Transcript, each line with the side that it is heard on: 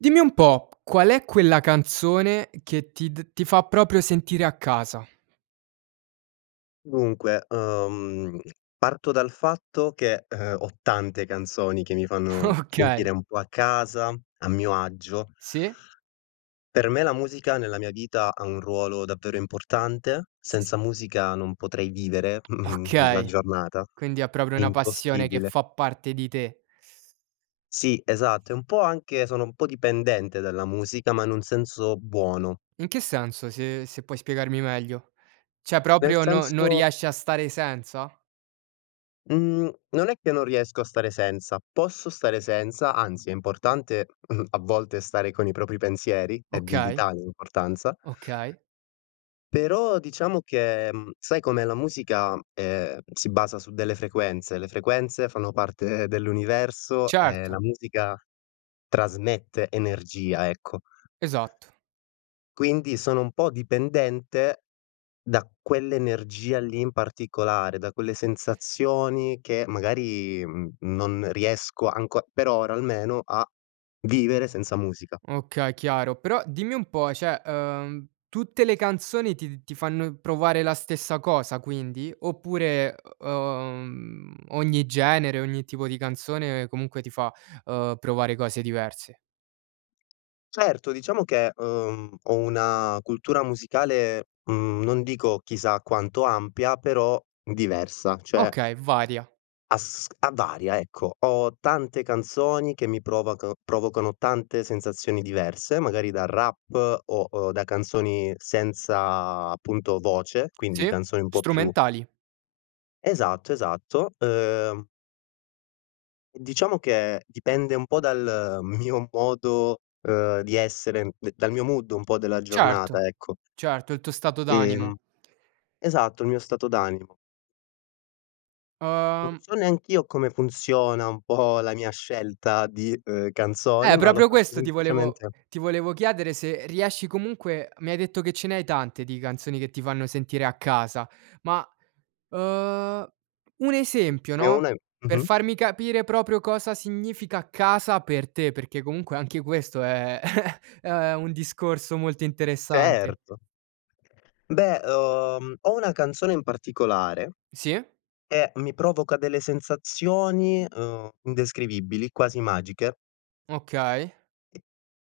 right: Dimmi un po' qual è quella canzone che ti d ti fa proprio sentire a casa?
left: Dunque, uhm, parto dal fatto che, ehm, ho tante canzoni che mi fanno
right: Okay.
left: sentire un po' a casa a mio agio.
right: Sì.
left: Per me la musica nella mia vita ha un ruolo davvero importante.
right: S
left: Senza musica non potrei vivere, mhmm la
right: Okay.
left: giornata.
right: Quindi è proprio una passione che
left: Impossibile.
right: fa parte di te.
left: Sì, esatto, è un po' anche sono un po' dipendente dalla musica ma in un senso buono.
right: In che senso se se puoi spiegarmi meglio? Cioè
left: Nel
right: proprio non non
left: senso
right: riesci a stare senza?
left: Mhmm, non è che non riesco a stare senza. Posso stare senza, anzi è importante, mhmm, a volte stare con i propri pensieri, è di
right: Okay.
left: vitale importanza
right: Okay.
left: però diciamo che mhmm, sai com'è la musica, ehm, si basa su delle frequenze. Le frequenze fanno parte dell'universo e la
right: Certo.
left: musica trasmette energia, ecco.
right: Esatto.
left: Quindi sono un po' dipendente da quell'energia lì in particolare, da quelle sensazioni, che magari, mhmm non riesco anco per ora almeno, a vivere senza musica.
right: Okay chiaro, però dimmi un po' cioè, ehm, tutte le canzoni ti ti fanno provare la stessa cosa quindi? Oppure, uhm, ogni genere, ogni tipo di canzone comunque ti fa, uhm, provare cose diverse?
left: Certo diciamo che, uhm, ho una cultura musicale, mhmm, non dico chissà quanto ampia, però diversa, cioè
right: Okay, varia.
left: Asc a varia, ecco. Ho tante canzoni che mi provac provocano tante sensazioni diverse magari da rap o da canzoni senza appunto voce, quindi canzoni un
right: Sì,
left: po' più
right: strumentali.
left: Esatto, esatto, uhm. Diciamo che dipende un po' dal mio modo, uhm, di essere, d dal mio mood un po' della giornata,
right: Certo.
left: ecco.
right: Certo, il tuo stato
left: Ehm
right: d'animo.
left: esatto, il mio stato d'animo. Non
right: uhm
left: so neanch'io come funziona un po' la mia scelta, di, ehm, di canzoni,
right: Eh,
left: ma lo
right: proprio
left: faccio
right: questo ti volevo
left: semplicemente
right: ti volevo chiedere se riesci comunque mi hai detto che ce ne hai tante, di canzoni che ti fanno sentire a casa ma, uhm, un esempio
left: Ne ho
right: no?
left: una i
right: Per
left: mh-mh.
right: farmi capire proprio cosa significa casa per te perché comunque anche questo è è un discorso molto interessante.
left: Certo, beh, uhm, ho una canzone in particolare
right: Sì.
left: e mi provoca delle sensazioni, uhm, indescrivibili, quasi magiche.
right: Okay.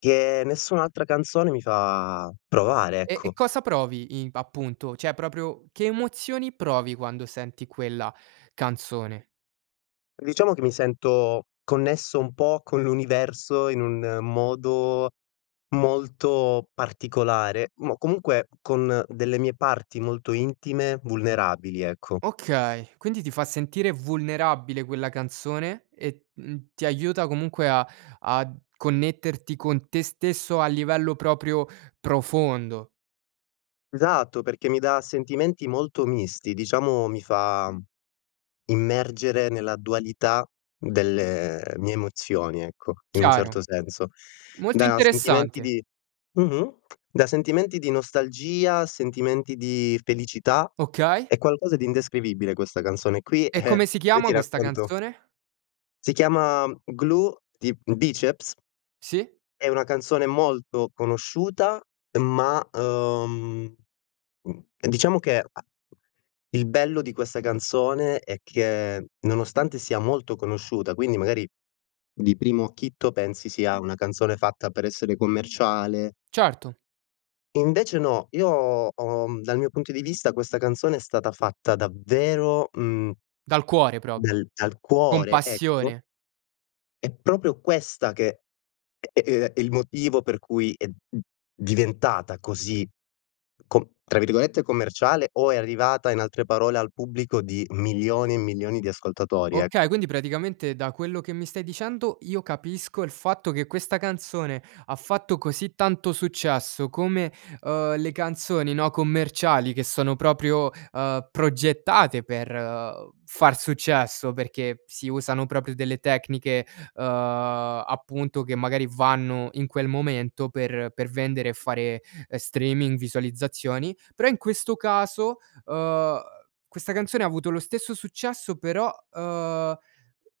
left: Che nessun'altra canzone mi fa provare,
right: E e
left: ecco.
right: cosa provi in appunto? Cioè proprio: che emozioni, provi quando senti quella canzone?
left: Diciamo che mi sento connesso un pò con l'universo, in un modo molto particolare, mo comunque con delle mie parti molto intime, vulnerabili, ecco.
right: Okay. Quindi ti fa sentire vulnerabile quella canzone e t uhm, ti aiuta comunque a ad connetterti con te stesso a livello proprio profondo.
left: Esatto, perché mi da sentimenti molto misti, diciamo mi fa immergere nella dualità delle mie emozioni, ecco, in un
right: Chiaro.
left: certo senso.
right: Molto
left: Da sentimenti
right: interessante!
left: di mh-mh, da sentimenti di nostalgia, a sentimenti di felicità.
right: Okay.
left: È qualcosa di indescrivibile questa canzone qui,
right: E
left: e
right: come si
left: poi ti
right: chiama questa
left: racconto
right: canzone?
left: Si chiama Glue di Bicep.
right: Sì?
left: È una canzone molto conosciuta ma, uhm, mhmm, mh, diciamo che ha il bello di questa canzone è che, nonostante sia molto conosciuta quindi, magari, di primo acchito pensi sia una canzone fatta per essere commerciale
right: Certo.
left: invece no, io ho, mhmm, dal mio punto di vista questa canzone è stata fatta davvero, mhmm
right: Dal cuore proprio!
left: del dal
right: Con
left: cuore, ecco
right: passione!
left: È proprio questa che è ehm, il motivo per cui è, mhmm, diventata così com tra virgolette "commerciale" o è arrivata in altre parole al pubblico di milioni e milioni di ascoltatori,
right: Okay.
left: ecco.
right: Quindi, praticamente da quello che mi stai dicendo, io capisco il fatto che questa canzone ha fatto così tanto successo come, uhm, le canzoni, no, commerciali che sono proprio, uhm, progettate per, uhm, far successo perché si usano proprio delle tecniche, uhm, appunto che magari vanno in quel momento, per per vendere e fare streaming, visualizzazioni, però in questo caso, uhm, questa canzone ha avuto lo stesso successo però, uhm,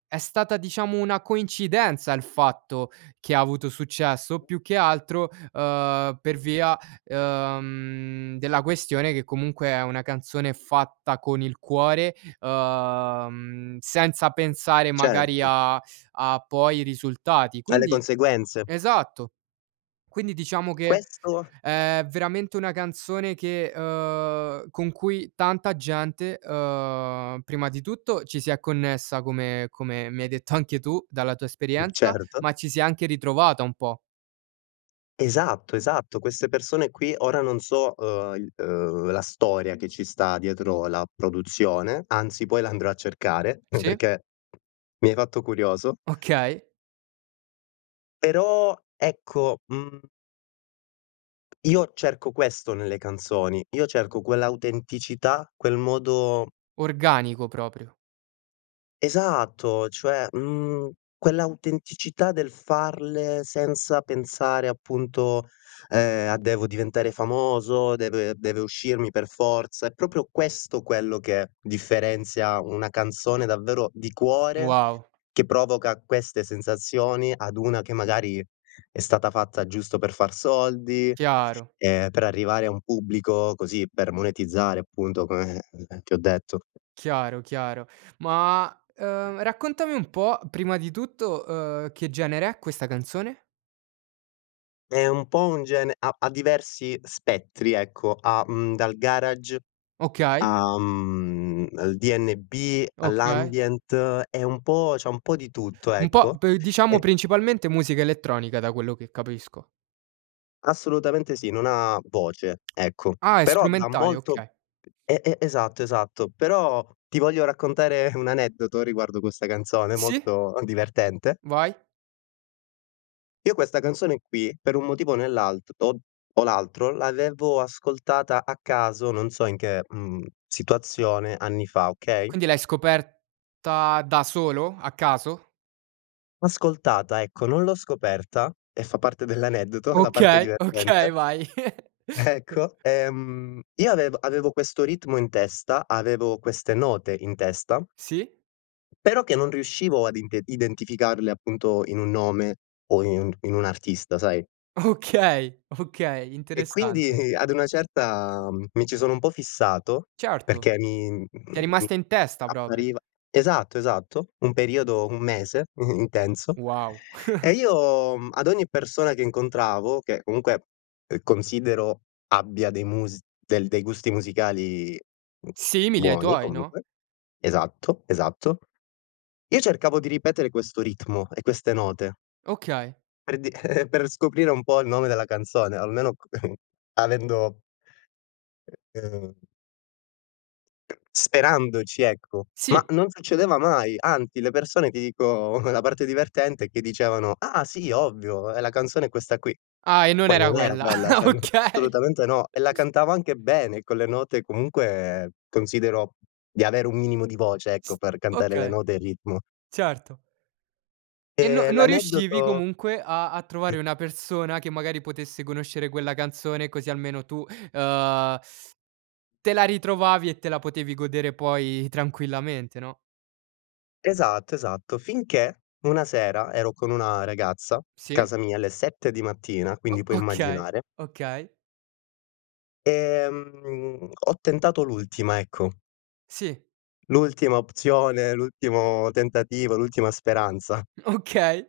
right: è stata, diciamo, una coincidenza il fatto che ha avuto successo o più che altro, uhm, per via, uhm, mhmm, della questione che comunque è una canzone fatta con il cuore, uhm, mhmm, senza pensare magari
left: Certo.
right: a a poi i risultati.
left: Alle
right: Quindi
left: conseguenze.
right: esatto. Quindi, diciamo, che
left: Questo
right: è veramente una canzone che, uhm, con cui tanta gente, uhm, prima di tutto ci si è connessa come come mi hai detto anche tu dalla tua
left: U
right: esperienza,
left: certo.
right: ma ci si è anche ritrovata un pò.
left: Esatto, esatto queste persone qui, ora non so, uhm, il uhm, la storia che ci sta dietro la produzione, anzi poi la andrò a cercare
right: Sì.
left: perché mi hai fatto curioso.
right: Okay.
left: Però, ecco, mhmm io cerco questo nelle canzoni, io cerco quell'autenticità, quel modo
right: Organico proprio.
left: Esatto, cioè, mhmm, quell'autenticità del farle senza pensare appunto, ehm, a "Devo diventare famoso, deve deve uscirmi per forza", è proprio questo quello che differenzia una canzone davvero di cuore,
right: Wow.
left: che provoca queste sensazioni, ad una che, magari, è stata fatta giusto per far soldi,
right: Chiaro.
left: e per arrivare a un pubblico, così, per monetizzare appunto come, ehm, ti ho detto.
right: Chiaro, chiaro. Ma, uhm, raccontami un po' prima di tutto, uhm, che genere è questa canzone?
left: È un po' un gene ha ha diversi spettri, ecco, ha, mhmm, dal garage
right: Okay.
left: a mhmm, al DNB,
right: Okay.
left: all'Ambient, è un po' c'ha un po' di tutto,
right: Un po'
left: ecco,
right: p diciamo
left: e
right: principalmente musica elettronica, da quello che capisco.
left: Assolutamente sì, non ha voce, ecco,
right: Ah è
left: però dà
right: strumentale,
left: molto
right: okay.
left: e e esatto, esatto, però ti voglio raccontare un aneddoto riguardo questa canzone
right: Sì.
left: molto, uhm, divertente
right: Vai.
left: io questa canzone qui, per un motivo o nell'alt to o l'altro, l'avevo ascoltata a caso, non so in che, mhmm, situazione, anni fa, okay?
right: Quindi l'hai scoperta da solo? A caso?
left: L'ho ascoltata, ecco, non l'ho scoperta, e fa parte dell'aneddoto, la parte
right: Okay,
left: divertente
right: okay, vai.
left: Ecco, ehm, io avev avevo questo ritmo in testa, avevo queste note in testa
right: Sì.
left: però che non riuscivo ad inte identificarle, appunto, in un nome o in un in un artista, sai
right: Okay, okay
left: e
right: interessante.
left: quindi, ad una certa, mhmm, mi ci sono un po' fissato,
right: Certo,
left: perché mi
right: ti è
left: mi
right: rimasta in testa proprie.
left: appariva Esatto, esatto, un periodo, un mese intenso.
right: Wow.
left: E io, mhmm, ad ogni persona che incontravo che comunque, uhm, considero abbia dei mus del dei gusti musicali,
right: Simili ai
left: buoni
right: tuoi, no?
left: comunque, esatto, esatto. Io cercavo di ripetere questo ritmo e queste note
right: Okay.
left: per d per scoprire un po' il nome della canzone, almeno c avendo ehm [unintelligible] sperandoci, ecco, ma
right: Sì.
left: non succedeva mai, anzi, le persone, ti dico la parte divertente è che dicevano: “Ah sì, ovvio, ehm, la canzone è questa qui.”
right: Ah, e non
left: Poi
right: era
left: non era
right: quella.
left: quella, cioè, [unintelligible]
right: Okay.
left: assolutamente no, e la cantavo anche bene con le note comunque, considero di avere un minimo di voce, ecco,
right: S
left: per cantare le
right: okay,
left: note e il ritmo.
right: certo. E no
left: Ehm,
right: non riuscivi
left: l'aneddoto
right: comunque a a
left: Mh.
right: trovare una persona che, magari, potesse conoscere quella canzone così almeno tu, uhm, te la ritrovavi e te la potevi godere poi tranquillamente, no?
left: Esatto, esatto, finché una sera ero con una ragazza,
right: Sì.
left: casa mia alle 7 di mattina,
right: O
left: quindi puoi
right: okay,
left: immaginare
right: okay.
left: ehm, ho tentato l'ultima, ecco
right: Sì.
left: l'ultima opzione, l'ultimo tentativo, l'ultima speranza
right: Okay.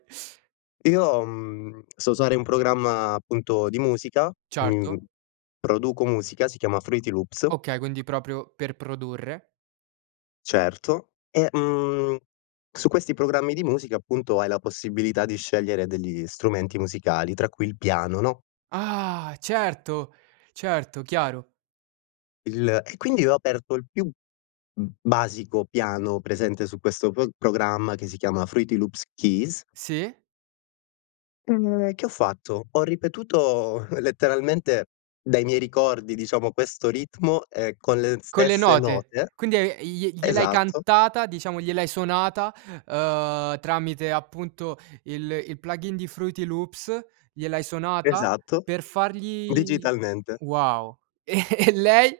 left: io, mhmm, so usare un programma appunto di musica, mhmm,
right: Certo.
left: produco musica, si chiama FruityLoops
right: Okay, quindi proprio per produrre.
left: Certo, e, mhmm, su questi programmi di musica, appunto, hai la possibilità di scegliere degli strumenti musicali tra cui il piano, no
right: Ah! Certo, certo, chiaro.
left: il, e quindi io ho aperto il più b basico piano presente su questo pro programma che si chiama FruityLoops Keys
right: Sì.
left: E che ho fatto, ho ripetuto letteralmente dai miei ricordi diciamo, questo ritmo, ehm, con le
right: Con le
left: stesse
right: note.
left: note.
right: Quindi hai i glie gliel'hai
left: Esatto. Esatto.
right: cantata diciamo, gliel'hai suonata, uhm, tramite appunto il il plugin di Fruity Loops, gliel'hai suonata
left: Esatto,
right: per fargli
left: digitalmente.
right: wow. E e lei?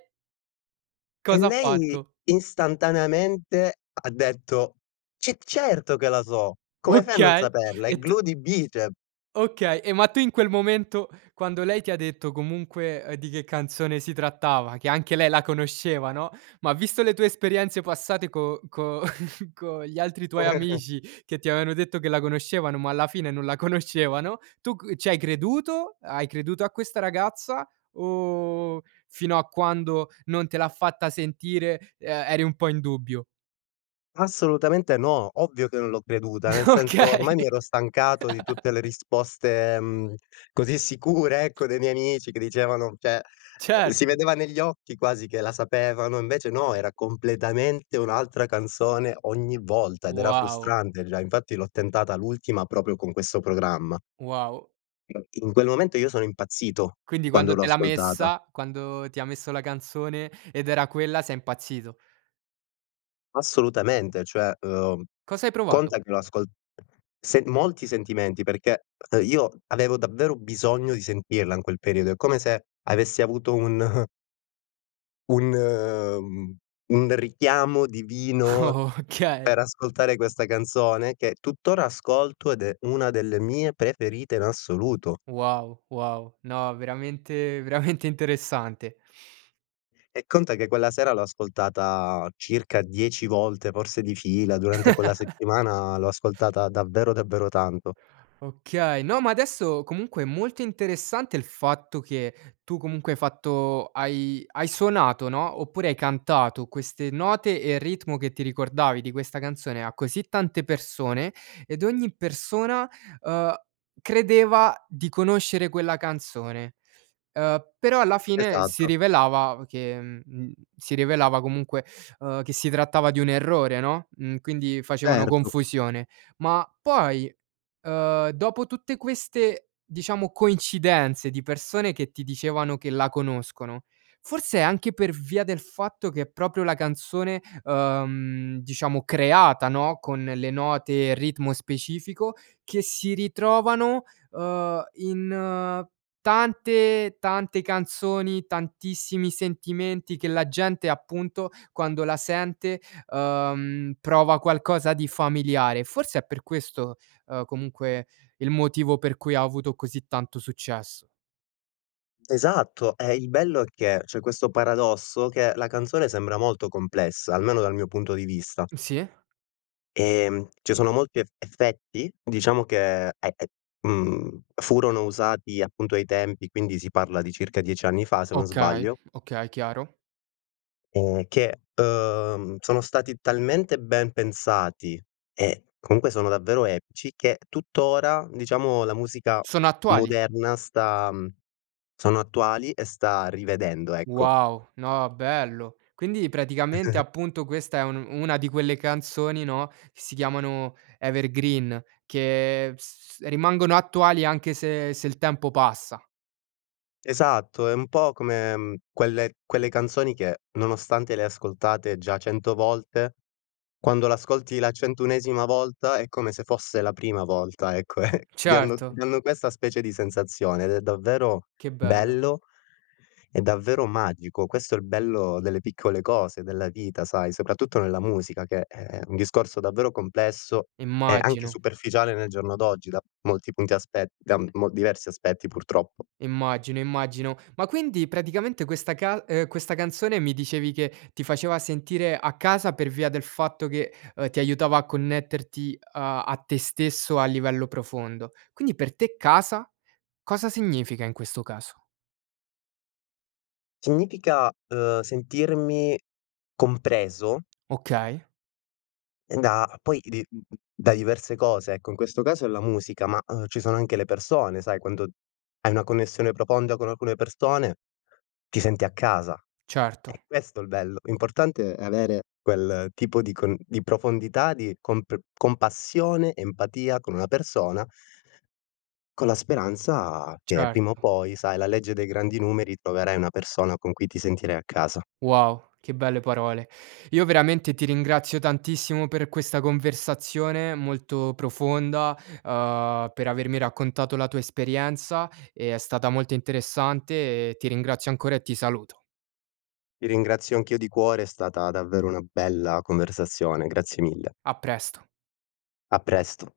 left: E
right: Cos'ha
left: lei
right: fatto?
left: istantaneamente ha detto: "Ce certo che la so, come fai a non
right: Okay,
left: saperla? È
right: e t
left: Glue di Bicep".
right: Okay, e ma tu in quel momento, quando lei ti ha detto comunque di che canzone si trattava, che anche lei la conosceva, no, ma visto le tue esperienze passate co co con gli altri tuoi amici che ti avevano detto che la conoscevano ma alla fine non la conoscevano, tu c ci hai creduto, hai creduto a questa ragazza, o fino a quando non te l'ha fatta sentire, uhm, eri un po' in dubbio?
left: Assolutamente no, ovvio che non l'ho creduta, nel senso
right: Okay.
left: ormai mi ero stancato di tutte le risposte, mhmm, così sicure ecco, dei miei amici che dicevano cioè si
right: Certo.
left: vedeva negli occhi quasi che la sapevano e invece no, era completamente un'altra canzone ogni volta, ed era
right: Wow.
left: frustrante già, infatti l'ho tentata l'ultima proprio con questo programma.
right: Wow.
left: In quel momento io sono impazzito,
right: Quindi
left: quando
right: quando
left: l'ho
right: te l'ha
left: ascoltata.
right: messa quando ti ha messo la canzone ed era quella, sei impazzito.
left: Assolutamente, cioè, uhm,
right: Cosa hai provato?
left: conta che l'ho ascol se molti sentimenti, perché, uhm, io avevo davvero bisogno di sentirla in quel periodo, é come se avessi avuto un un, mhmm, un richiamo divino
right: Okay.
left: per ascoltare questa canzone, che tutt'ora ascolto ed é una delle mie preferite in assoluto.
right: Wow, wow, no veramente, veramente interessante.
left: E conta che quella sera l'ho ascoltata circa 10 volte forse di fila, durante quella settimana l'ho ascoltata davvero, davvero tanto.
right: Okay, no ma adesso comunque è molto interessante il fatto che tu comunque hai fatto hai hai suonato no, oppure hai cantato queste note e il ritmo che ti ricordavi di questa canzone, a così tante persone ed ogni persona, uhm, credeva di conoscere quella canzone, uhm, però alla fine si
left: Esatto.
right: rivelava che, mhmm, si rivelava comunque, uhm, che si trattava di un errore no, mhmm, quindi facevano
left: Certo.
right: confusione. Ma poi, uhm, dopo tutte queste diciamo coincidenze di persone che ti dicevano che la conoscono, forse anche per via del fatto che è proprio la canzone, uhm, diciamo creata, no, con le note e ritmo specifico, che si ritrovano, uhm, in tante, tante canzoni, tantissimi sentimenti che la gente appunto, quando la sente, uhm, prova qualcosa di familiare. Forse é per questo, uhm, comunque il motivo per cui ha avuto così tanto successo.
left: Esatto, e il bello è che, c'è questo paradosso che la canzone sembra molto complessa, almeno dal mio punto di vista.
right: Sì.
left: Ehm, ci sono molti ef effetti, diciamo che è è, mhmm, furono usati appunto ai tempi, quindi si parla di circa 10 anni fa se non
right: Okay,
left: sbaglio.
right: okay, chiaro.
left: E che, uhm, sono stati talmente ben pensati e comunque sono davvero epici, che tuttora diciamo la musica
right: Sono attuali.
left: moderna sta sono attuali e sta rivedendo, ecco.
right: Wow, no, bello. Quindi praticamente appunto, questa è un una di quelle canzoni no, che si chiamano evergreen, che s rimangono attuali anche se se il tempo passa.
left: Esatto, è un po' come, mhmm, quelle quelle canzoni che nonostante le hai ascoltate già 100 volte quando l'ascolti la centounesima volta è come se fosse la prima volta ecco, e di anno ti
right: Certo.
left: danno questa specie di sensazione ed è davvero
right: Che bello.
left: bello, e davvero magico, questo è il bello delle piccole cose, della vita sai, soprattutto nella musica che è un discorso davvero complesso e anche
right: Immagino.
left: superficiale nel giorno d'oggi, da molti punti aspet da mol diversi aspetti purtroppo.
right: Immagino, immagino. Ma quindi praticamente questa cas uhm, questa canzone mi dicevi che ti faceva sentire a casa per via del fatto che, uhm, ti aiutava a connetterti a a te stesso a livello profondo, quindi per te casa cosa significa in questo caso?
left: Significa, uhm, sentirmi compreso
right: Okay.
left: e da poi di, m m da diverse cose, ecco in questo caso è la musica, ma, uhm, ci sono anche le persone sai, quando hai una connessione profonda con alcune persone, ti senti a casa. È
right: Certo.
left: questo è il bello. L'importante è avere quel tipo di con di profondità, di compr compassione, empatia con una persona con la speranza che prima o
right: Certo.
left: poi, sai la legge dei grandi numeri, troverai una persona con cui ti sentirai a casa.
right: Wow. Che belle parole. Io veramente ti ringrazio tantissimo per questa conversazione, molto profonda, uhm, per avermi raccontato la tua esperienza, e è stata molto interessante e ti ringrazio ancora e ti saluto.
left: Ti ringrazio anch'io di cuore, è stata davvero una bella conversazione, grazie mille.
right: A presto.
left: A presto.